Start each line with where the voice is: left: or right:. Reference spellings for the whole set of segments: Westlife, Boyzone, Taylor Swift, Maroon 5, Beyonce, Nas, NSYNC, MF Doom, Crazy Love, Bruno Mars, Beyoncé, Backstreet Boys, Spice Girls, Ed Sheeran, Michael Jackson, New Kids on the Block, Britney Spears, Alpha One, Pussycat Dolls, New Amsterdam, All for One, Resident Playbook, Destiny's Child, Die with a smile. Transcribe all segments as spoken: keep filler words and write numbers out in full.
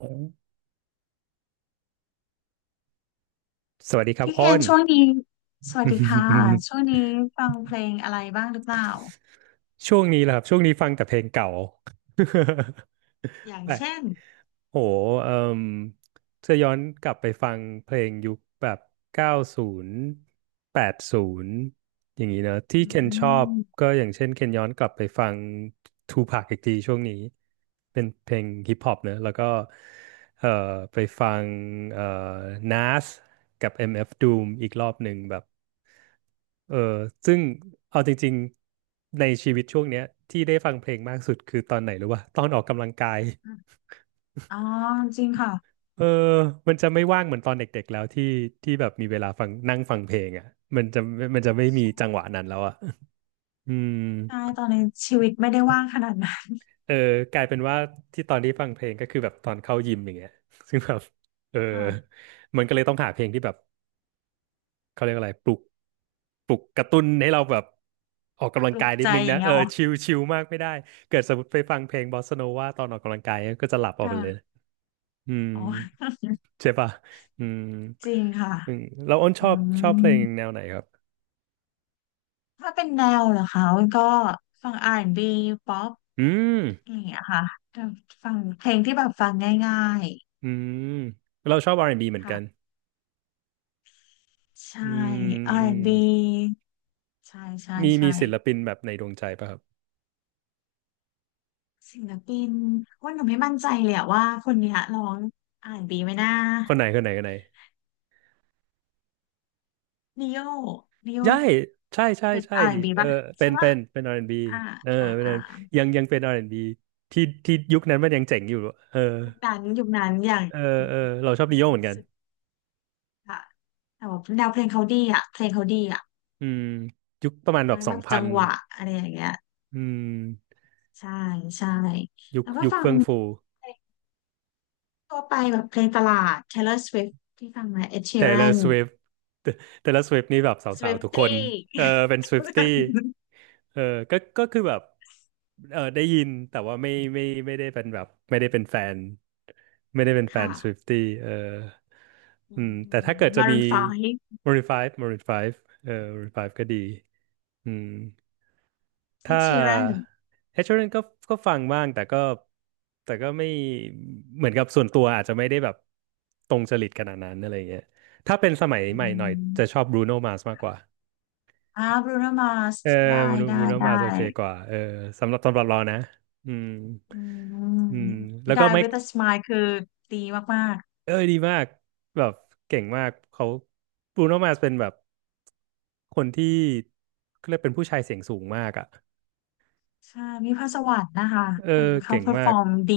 right: โอ้สวัสดีครับ
left: พี่เค
right: อ้
left: น
right: น
left: ช่วงนี้สวัสดีค่ะช่วงนี้ฟังเพลงอะไรบ้างหรือเปล่า
right: ช่วงนี้แหละครับช่วงนี้ฟังแต่เพลงเก่า
left: อ ย่าง
right: แบบ
left: เช่น
right: โหเอ่ม เะอย้อนกลับไปฟังเพลงยุคแบบเก้าสิบแปดสิบอย่างนี้เนอะที่
left: อื
right: เคนชอบ
left: ม
right: ก็อย่างเช่นเคนย้อนกลับไปฟังทูพ a c อีกทีช่วงนี้เป็นเพลงฮิปฮอปเนอะแล้วก็เอ่อไปฟังเอ่อ Nas กับ เอ็ม เอฟ Doom อีกรอบหนึ่งแบบเออซึ่งเอาจริงๆในชีวิตช่วงเนี้ยที่ได้ฟังเพลงมากสุดคือตอนไหนรู้ป่ะตอนออกกำลังกาย
left: อ๋อจริงค่ะ
right: เออมันจะไม่ว่างเหมือนตอนเด็กๆแล้วที่ที่แบบมีเวลาฟังนั่งฟังเพลงอ่ะมันจะมันจะไม่มีจังหวะนั้นแล้วอ่ะ อืม
left: ใช่ตอนนี้ชีวิตไม่ได้ว่างขนาดนั้น
right: เออกลายเป็นว่าที่ตอนที่ฟังเพลงก็คือแบบตอนเข้ายิมอย่างเงี้ย ซึ่งแบบเออ
left: ค่ะ
right: มันก็เลยต้องหาเพลงที่แบบเขาเรียกอะไรปลุกปลุกกระตุ้นให้เราแบบออกกำลั
left: ป
right: ง
left: ลุ
right: กา
left: ก
right: ยนิ
left: ใจ
right: ดนึง
left: อย่า
right: นะ
left: ง
right: เอ
left: เงี้ย
right: อ
left: เหรอ
right: ชิลชิลมากไม่ได้เกิดสมมติไปฟังเพลงบอสซาโนวาตอนออกกำลังกายก็จะหลับออกไปเลย
left: ค่ะ
right: อืม
left: อ๋อ
right: ใช่ป่ะอืม
left: จริงค่ะ
right: อืมแล้วอ้นช
left: อื
right: อบชอบเพลงแน
left: ม
right: วไหนครับ
left: ถ้าเป็นแนวเหรอคะก็ฟัง อาร์ แอนด์ บี ป๊อป
right: อืม
left: อะไรอย่างเงี้ยค่ะแต่ฟังเพลงที่แบบฟังง่าย
right: อืมเราชอบ อาร์ แอนด์ บี เหมื
left: ๆ
right: อน
left: ค่ะ
right: กัน
left: ใช่
right: อืมอืม
left: อาร์ แอนด์ บี ใช่ใช่
right: มีมี
left: ใช่
right: ศิลปินแบบในดวงใจป่ะครับ
left: ศิลปินว่าหนูไม่มั่นใจเลยอะว่าคนเนี้ยร้องอาร์แอนด์บีไหมนะ
right: คนไหนคนไหนคนไหน
left: นิโยนิโย
right: ใช่ใช่ใช่
left: เป็น
right: ใช่
left: อาร์แอ
right: ดิ
left: นด์บี
right: เออ
left: ป่ะ
right: เป็
left: ใช่
right: นเป็
left: ป่ะ
right: นเป็น อาร์ แอนด์ บี
left: อ่า
right: เออ
left: อ่า
right: เป็น
left: อ่า
right: อาร์ แอนด์ บี ยังยังเป็น อาร์ แอนด์ บี ที่ที่ยุคนั้นมันยังเจ๋งอยู่เออ
left: ยุคนั้นยุคนั้นอย่าง
right: เออเออเราชอบดิโยเหมือนกัน
left: สุดค่ะแต่ว่าแนวเพลงเขาดีอ่ะเพลงเขาดีอ่ะ
right: อืมยุคประมาณแบ
left: ทั้
right: บ
left: ง
right: ส
left: แบ
right: อง
left: บ
right: พั
left: จั
right: น
left: งหวะอะไรอย่างเงี้ย
right: อืม
left: ใช่ใช่
right: ยุค
left: แล้วก็
right: ยุค
left: ฟัง
right: เฟื่องฟู
left: เพลงทั่วไปแบบเพลงตลาด Taylor Swift ที่ฟังไหม Ed
right: t a y l o r
left: Sheeran
right: Swift เ a y l o r Swift นี่แบบสาวๆทุกคน
left: Swiftie
right: เออเป็น Swiftie เออก็ก็คือแบบเออได้ยินแต่ว่าไม่ไม่ไม่ได้เป็นแบบไม่ได้เป็นแฟนไม่ได้เป็นแฟ
left: ค่ะ
right: น Swiftie เอออืมแต่ถ้าเกิดจะมี
left: Maroon ไฟว์
right: Maroon ห้า Maroon ไฟฟ์เออ Maroon ไฟฟ์ก็ดีอืม
left: เอด
right: ถ้า
left: ชีแรน
right: เอชเชอร์ก็ก็ฟังบ้างแต่ก็แต่ก็ไม่เหมือนกับส่วนตัวอาจจะไม่ได้แบบตรงจริตขนาดนั้นอะไรเงี้ยถ้าเป็นสมัย
left: อื
right: ใหม่หน่อยจะช
left: ม
right: อบบรูโนมา r s มากกว่า
left: อ่าบรูโนมาส
right: เออ
left: ได้
right: บ
left: ได้
right: รูโน
left: ได้
right: มา r s โอเคกว่าเออสำหรับสำหรับเรานะอืม
left: อืม
right: อืมแล้วก็
left: Die
right: ไมค์
left: with a smile คือดีมาก
right: เอ้ยดีมากแบบเก่งมากเขาบรูโนมา r s เป็นแบบคนที่เขาเรียกเป็นผู้ชายเสียงสูงมากอ่ะ
left: ๆใช่ มีพรสวรรค์นะคะ
right: เอ
left: คือ
right: อ
left: เขา
right: เก่ง
left: เพอร์ฟ
right: มา
left: อ
right: ก
left: ร์มดี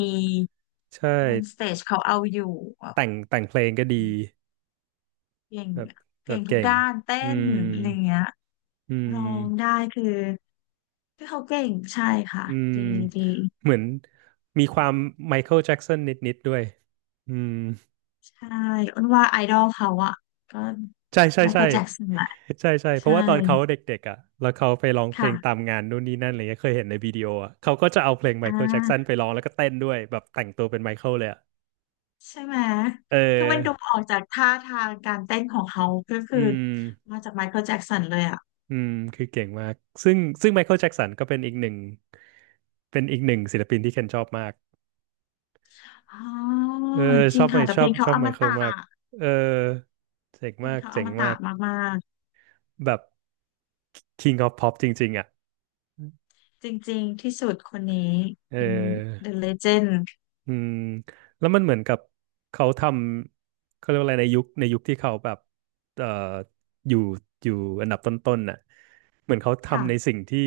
right: ใช่
left: บนสเตจเขาเอาอยู่แบบ
right: แต่งแต่งเพลงก็ดี
left: เก่ง
right: แบบแบ
left: เก่
right: บ
left: งทุก
right: เก่ง
left: ด้านเต้
right: อื
left: น
right: ม
left: อะไรเงี้ย
right: อื
left: ร้องได้
right: ม
left: คือคือเขาเก่งใช่ค่ะ
right: อืม
left: ดีดี
right: เหมือนมีความไมเคิลแจ็กสันนิดๆด้วยอืม
left: ใช่อ้นว่าไอดอลเขาอะก็
right: ใช่ใช่
left: ไม
right: ใช่
left: เคิลแจ็คสันแหละ
right: ใช่ใช่เพ
left: ใช่
right: ราะว่าตอนเขาเด็กๆอ่ะแล้วเขาไปร้องเพลงตาม
left: ค่ะ
right: งานนู่นนี่นั่นอะไรเงี้ยเคยเห็นในวิดีโออ่ะเขาก็จะเอาเพลงไม
left: อ่
right: เคิลแจ็กสัน
left: า
right: ไปร้องแล้วก็เต้นด้วยแบบแต่งตัวเป็นไมเคิลเลยอ่ะ
left: ใช่ไหม
right: เ
left: คือมันดู
right: ออ
left: ออกจากท่าทางการเต้นของเขา ก็คื
right: อื
left: อ
right: ม
left: มาจากไมเคิลแจ็กสันเลยอ่ะ
right: อืมคือเก่งมากซึ่งซึ่งไมเคิลแจ็กสันก็เป็นอีกหนึ่งเป็นอีกหนึ่งศิลปินที่เคนชอบมาก
left: อ๋อ
right: เออ
left: จ
right: ช
left: ริ
right: อ
left: ง
right: บไหม
left: ค่ะ แต่
right: ช
left: เพ
right: อ
left: ล
right: บ
left: ง
right: ช
left: เขา
right: อบ
left: อ
right: ไม
left: ม
right: เคิล
left: ตะ
right: มากเออเจ๋ง
left: เพลง
right: มาก
left: เขาอ
right: เจ๋ง
left: ม
right: มา
left: ตะ
right: ก
left: มาก
right: แบบ King of Pop จริงๆอ่ะ
left: ๆ จริงๆ ที่สุดคนนี้
right: เ
left: เป็น
right: ออ
left: The Legend
right: อืมแล้วมันเหมือนกับเขาทำเขาเรียกว่าอะไรในยุคในยุคที่เขาแบบเอ่ออยู่อยู่อันดับต้นๆน่ะเหมือนเขา
left: ค่ะ
right: ทำในสิ่งที่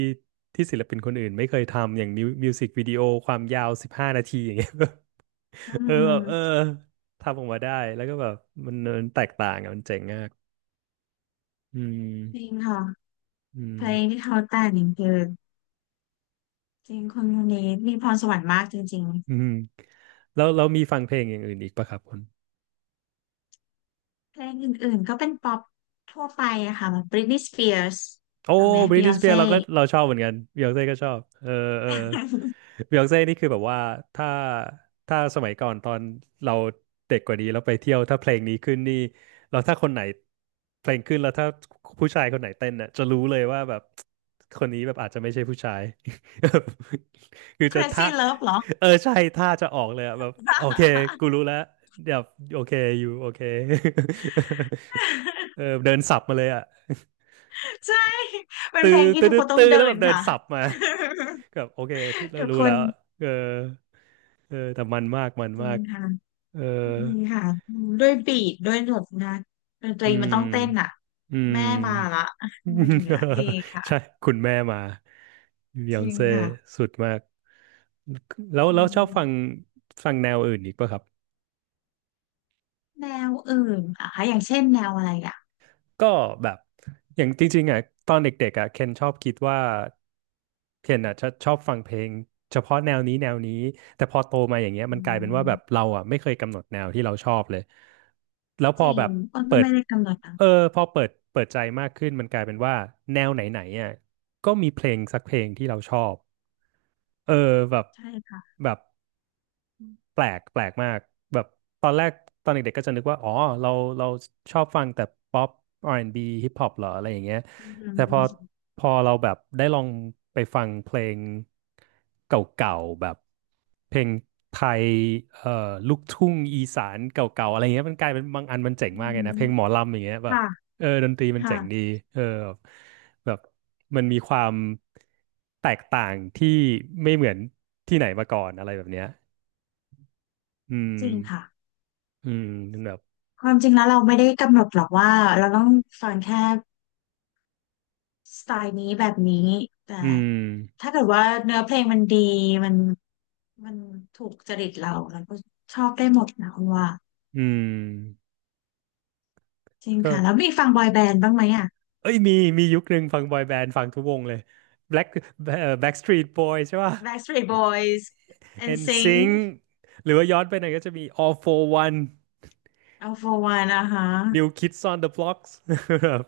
right: ที่ศิลปินคนอื่นไม่เคยทำอย่างมิวมิวสิกวิดีโอความยาวสิบห้านาทีอย่างเงี้ย
left: อื
right: เออแบบเออ
left: ม
right: ทำออกมาได้แล้วก็แบบมันมันแตกต่างอ่ะมันเจ๋งมากอืม
left: จริงค่ะ
right: อื
left: เพ
right: ม
left: ลงที่เขาแต่งคือจริงคนคนนี้มีพรสวรรค์มากจริง
right: อืมแล้วเรามีฟังเพลงอย่างอื่นอีกปะครับคุณ
left: ๆ เพลงอื่นๆ ก็เป็นป๊อปทั่วไปอะค่ะแบบ Britney Spears
right: โอ้
left: ฟังไหม
right: บริทนีย์สเปี
left: Beyonce
right: ยร์เราก็เราชอบเหมือนกันบิยอนเซ่ก็ชอบเออเออบิยอนเซ่นี่คือแบบว่าถ้าถ้าสมัยก่อนตอนเราเด็กกว่านี้เราไปเที่ยวถ้าเพลงนี้ขึ้นนี่เราถ้าคนไหนเพลงขึ้นแล้วถ้าผู้ชายคนไหนเต้นน่ะจะรู้เลยว่าแบบคนนี้แบบอาจจะไม่ใช่ผู้ชาย คือ จะ
left: Crazy
right: ท่า
left: Love เหรอ
right: เออใช่ท่าจะออกเลยอะแบบโอเคกู รู้แล้วเดี๋ยวโอเคอยู่โอเค เออ เดินสับมาเลยอ่ะ
left: ใช่เป็น
right: ตื้อ
left: เพลงที่
right: ตื้อ
left: ทุก
right: ตื้
left: ค
right: อ
left: นต้อ
right: ตื้
left: ง
right: อ
left: เดิ
right: แล้วแบ
left: น
right: บเดิน
left: ค่ะ
right: สับมาแบบโอเคที่ เรา
left: ทุก
right: รู้
left: ค
right: แล้
left: น
right: วเออเออแต่มันมากมัน
left: จริ
right: มา
left: ง
right: ก
left: ค่ะ
right: เออ
left: จริงค่ะด้วยบีทด้วยหนวดนะดนต
right: อื
left: รีมัน
right: ม
left: ต้องเต้นอ่ะ
right: อืม
left: แม่มาละอะไรอย่างเงี้ย ดีค่ะ
right: ใช่คุณแม่มาบย
left: จ
right: อง
left: ริง
right: เซ่
left: ค่ะ
right: สุดมากแล้ว
left: จริ
right: แล้ว
left: ง
right: ชอบฟังฟังแนวอื่นอีกป่ะครับ
left: แนวอื่นอ่ะคะอย่างเช่นแนวอะไรอ่ะ
right: ก็แบบอย่างจริงๆอ่ะตอนเด็กๆอ่ะเคนชอบคิดว่าเคนอ่ะชอบชอบฟังเพลงเฉพาะแนวนี้แนวนี้แต่พอโตมาอย่างเงี้ยมั
left: อื
right: นกลายเป็นว่าแบบ
left: ม
right: เราอ่ะไม่เคยกำหนดแนวที่เราชอบเลยแล้วพ
left: จ
right: อ
left: ริ
right: แบ
left: ง
right: บ
left: อ้น
right: เปิ
left: ก็
right: ด
left: ไม่ได้กำหนดอ่ะ
right: เออพอเปิดเปิดใจมากขึ้นมันกลายเป็นว่าแนวไหนๆอ่ะก็มีเพลงสักเพลงที่เราชอบเออแบบ
left: ใช่ค่ะ
right: แบบ แปลกแปลกมากแบบตอนแรกตอนเด็กๆก็จะนึกว่าอ๋อเราเราชอบฟังแต่ป๊อปอาร์แอนด์บีฮิปฮอปเหรออะไรอย่างเงี้ย
left: อื
right: แต่พอ
left: ม
right: พอเราแบบได้ลองไปฟังเพลงเก่าๆแบบเพลงไทยเอ่อลูกทุ่งอีสานเก่าๆอะไรเงี้ยมันกลายเป็นบางอันมันเจ๋ง
left: อื
right: มากเลยนะเพลงหมอ
left: ม
right: ลำอย่างเงี้ยแบบ
left: ค่ะ
right: เออดนตรีมัน
left: ค่ะ
right: เจ๋งดีเออแบบแบบมันมีความแตกต่างที่ไม่เหมือนที่ไหนมาก่อนอะไรแบบเนี้ย อืม
left: จริงค่ะ
right: อืมแบบ
left: ความจริงแล้วเราไม่ได้กำหนดหรอกว่าเราต้องฟังแค่ สไตล์นี้แบบนี้แต่
right: อืม
left: ถ้าเกิดว่าเนื้อเพลงมันดีมันมันถูกจริตเราเราก็ชอบได้หมดนะคุณว่า
right: อืม
left: จริง
right: ก็
left: ค่ะแล้วมีฟังบอยแบนด์บ้างไหมอ่ะ
right: เอ้ยมีมียุคหนึ่งฟังบอยแบนด์ฟังทุกวงเลย Black เอ่อ Backstreet Boys ใช่ป่ะ
left: Backstreet Boys เอ็น ซิงค์
right: n s i
left: เอ็นน
right: n
left: ซิงค์
right: g หรือว่าย้อนไปหน่อยก็จะมี All for One
left: Alpha One นะคะ
right: New Kids on the Blocks แบบ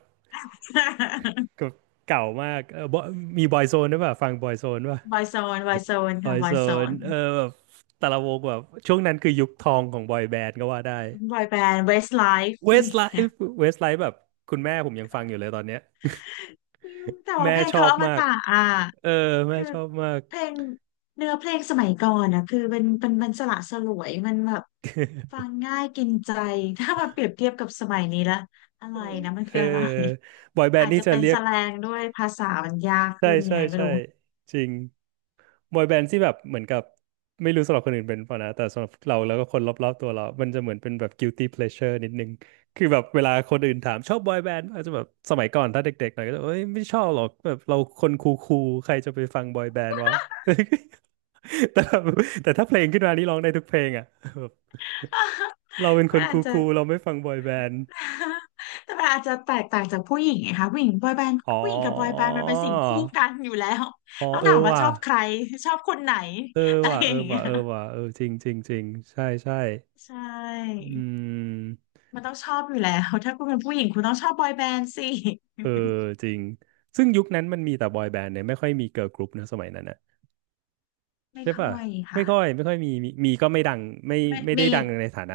right: เก่ามากเออ Boy- มี Boyzone ด้วยป่ะฟัง Boyzone ป่ะ
left: บอยโซนบอยโซนค่ะบอยโซ
right: Boyzone
left: น
right: เออแบบแต่ละวงแบบช่วงนั้นคือยุคทองของบอยแบนด์ก็ว่าได้
left: บอยแบนด์ Westlife อะไรอย่าง
right: Westlife
left: เงี้ย
right: Westlife แบบคุณแม่ผมยังฟังอยู่เลยตอนเนี้ย
left: แต่ว่า
right: แม่
left: เพลง
right: ชอ
left: เขา
right: บ
left: อม
right: มาก
left: ตะอ่ะ
right: เออแม่
left: คือ
right: ชอบมาก
left: เพลงเนื้อเพลงสมัยก่อนนะคือเป็นเป็นมันสละสลวยมันแบบฟังง่ายกินใจ ถ้ามาเปรียบเทียบกับสมัยนี้ละอะไรนะมัน
right: เอ
left: คื
right: อ
left: ออะไร
right: บอยแบน
left: อา
right: ด์
left: จ
right: นี่
left: จะ
right: จะ
left: เป็น
right: เรีย
left: แส
right: ก
left: แลงด้วยภาษามันยาก
right: ใช่
left: ขึ้นยั
right: ใช่
left: งไงไม่
right: ใช่
left: รู้
right: จริงบอยแบนด์ที่แบบเหมือนกับไม่รู้สำหรับคนอื่นเป็นเปล่ะนะแต่สำหรับเราแล้วก็คนรอบๆตัวเรา มันจะเหมือนเป็นแบบ guilty pleasure นิดนึงคือแบบเวลาคนอื่นถามชอบบอยแบนด์อาจจะแบบสมัยก่อนถ้าเด็กๆหน่อยก็จะเอ้ยไม่ชอบหรอกแบบเราคนคูลๆใครจะไปฟังบอยแบนด์วะ แต่แบบแต่ถ้าเพลงขึ้นมานี่ร้องได้ทุกเพลงอ่ะ แบบเราเป็น ค
left: มัน
right: น
left: อา
right: คู
left: จจะ
right: ลๆเราไม่ฟังบอยแบนด์
left: แต่มันอาจจะแตกต่างจากผู้หญิงไงคะผู้หญิงบอยแบนด์
right: อ๋อ
left: ผู้หญิงกับบอยแบนด์มันเป็นสิ่งคู่กันอยู่แล้ว
right: อ๋อ
left: ต้อง
right: เออ
left: ถามว่า
right: ว่ะ
left: ชอบใครชอบคนไหน
right: เออ
left: อะไร
right: ว่ะ
left: อ
right: เออ
left: ย่างเงี้
right: ว่ะ
left: ย
right: เออว่ะเออจริงจริงจริงใช่ใช่
left: ใช่
right: อืม
left: มันต้องชอบอยู่แล้วถ้าคุณเป็นผู้หญิงคุณต้องชอบบอยแบนด์สิ
right: เออจริง ซึ่งยุคนั้นมันมีแต่บอยแบนด์เนี่ยไม่ค่อยมีเกิร์ลกรุ๊ปนะสมัยนั้นนะ
left: ไม่
right: ใช่
left: ค่
right: ป่ะ
left: อย
right: ไม่
left: ค่ะ
right: ค่อยไม่ค่อยมีมีมีก็ไม่ดังไม่
left: ไม่
right: ไม่ได้
left: มี
right: ดังในฐานะ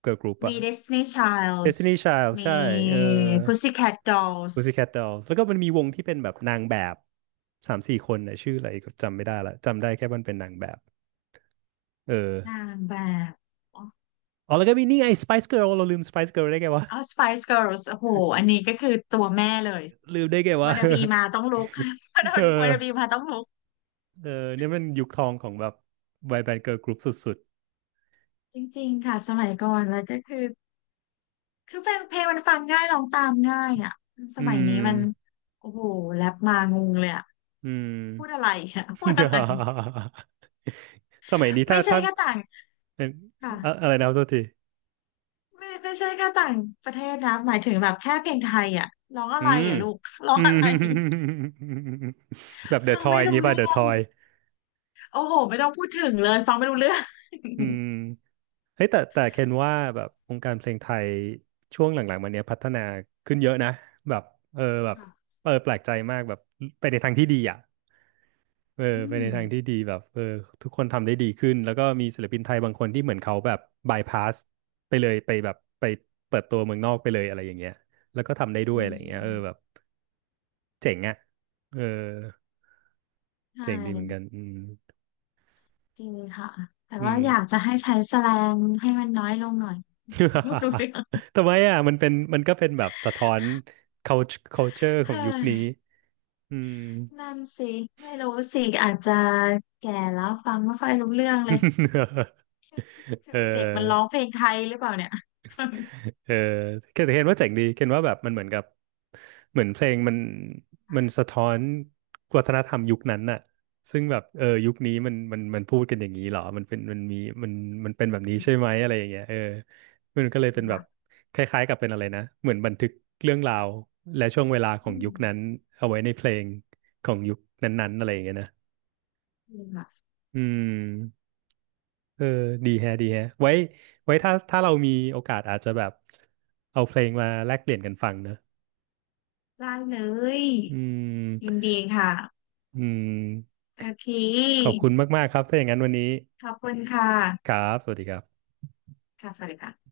right: เกิร์ลกรุ๊ปอะ
left: มี Destiny Childs
right: Destiny Child
left: มี
right: ใช่เออ
left: Pussycat Dolls
right: Pussycat Dolls แล้วก็มันมีวงที่เป็นแบบนางแบบสามสี่คนนะชื่ออะไรก็จำไม่ได้ละจำได้แค่มันเป็นนางแบบเออ
left: นางแบบ
right: อ๋อแล้วก็มีนี่ไง Spice Girl เราลืม Spice Girl ได้ไงวะ
left: เอา Spice Girls โอ้โหอันนี้ก็คือตัวแม่เลย
right: ลืมได้ไงวะ
left: w านนาบีมาต้องลุก วันน
right: เออ
left: าบีมาต้องลุก
right: เออเนี่ยมันยุคทองของแบบวัยแบนด์เกิร์ลกรุ๊ปสุด
left: จริงๆค่ะสมัยก่อนแล้วก็คือคือเพลงเพลงมันฟังง่ายร้องตามง่ายอ่ะ
right: ๆ
left: ส
right: อื
left: มัย
right: ม
left: นี้มันโอ้โหแรปมางงเลยอ่ะ
right: อืม
left: พูดอะไรอ่ะ พูดอะไร
right: สมัยนี้ถ้า
left: ไม่ใช่
right: ถ้า
left: ก็ต่าง
right: เอ่ออะ
left: ค่ะ
right: อะไรนะโทษที
left: ไม่ไม่ใช่แค่ต่างประเทศนะหมายถึงแบบแค่เพลงไทยอ่ะร้องอะ
right: อื
left: ไร
right: ม
left: อ่ะลูก ร้อ
right: อื
left: งอะ
right: ม
left: ไร
right: แบบเดอะ
left: ฟั
right: ท
left: ง
right: อย
left: ไม่
right: อย่าง
left: รู้
right: งี้ป่ะ
left: เรื่
right: เดอะ
left: อ
right: ท
left: ง
right: อย
left: โอ้โหไม่ต้องพูดถึงเลยฟังไม่รู้เรื่อง
right: อืมเฮ้ยแต่แต่เคนว่าแบบวงการเพลงไทยช่วงหลังๆมาเนี้ยพัฒนาขึ้นเยอะนะแบบเออแบบ
left: ค่ะ
right: เออแปลกใจมากแบบไปในทางที่ดีอ่ะเออ
left: อื
right: ไปใน
left: ม
right: ทางที่ดีแบบเออทุกคนทำได้ดีขึ้นแล้วก็มีศิลปินไทยบางคนที่เหมือนเขาแบบบายพาสไปเลยไปแบบไปเปิดตัวเมืองนอกไปเลยอะไรอย่างเงี้ยแล้วก็ทำได้ด้วย
left: อื
right: อะไรอย่างเงี้ยเออแบบ
left: ม
right: เจ๋งอ่ะเออ
left: ใช่
right: เจ๋งดีเหมือนกันอืม
left: จริงค่ะแต่
right: อื
left: ว่า
right: ม
left: อยากจะให้ใช้แสแลงให้มันน้อยลงหน่อย ไม่รู้เรื่อง
right: ทำไมอ่ะมันเป็นมันก็เป็นแบบสะท้อน culture culture ขอ
left: เฮ้
right: งยุคนี้
left: ย
right: อืม
left: นั่นสิไม่รู้สิอาจจะแก่แล้วฟังไม่ค่อยรู้เรื่องเลย
right: เออ
left: เด็กมันร้องเพลงไทยหรือเปล่าเนี่ย
right: เออเคนเห็นว่าเจ๋งดีเคนว่าแบบมันเหมือนกับเหมือนเพลงมันมันสะท้อนวัฒนธรรมยุคนั้นน่ะซึ่งแบบเออยุคนี้มันมันมันพูดกันอย่างนี้เหรอมันเป็นมันมีมันมันเป็นแบบนี้ใช่ไหม อะไรอย่างเงี้ยเออมันก็เลยเป็นแบบ
left: ค่ะ
right: คล้ายๆกับเป็นอะไรนะเหมือนบันทึกเรื่องราวและช่วงเวลาของ
left: อื
right: ยุ
left: ม
right: คนั้นเอาไว้ในเพลงของยุคนั้นๆอะไรอย่างเงี้ยนะ
left: จริงค่ะ
right: อืมเออดีแฮะดีแฮะไว้ไว้ถ้าถ้าเรามีโอกาสอาจจะแบบเอาเพลงมาแลกเปลี่ยนกันฟังนะ
left: ได้เลย
right: อื
left: ยิน
right: ม
left: ดีค่ะ
right: อืม
left: โอเค
right: ขอบคุณมากๆครับถ้าอย่างนั้นวันนี้
left: ขอบคุณค่ะ
right: ครับสวัสดีครับ
left: ค่ะสวัสดีค่ะ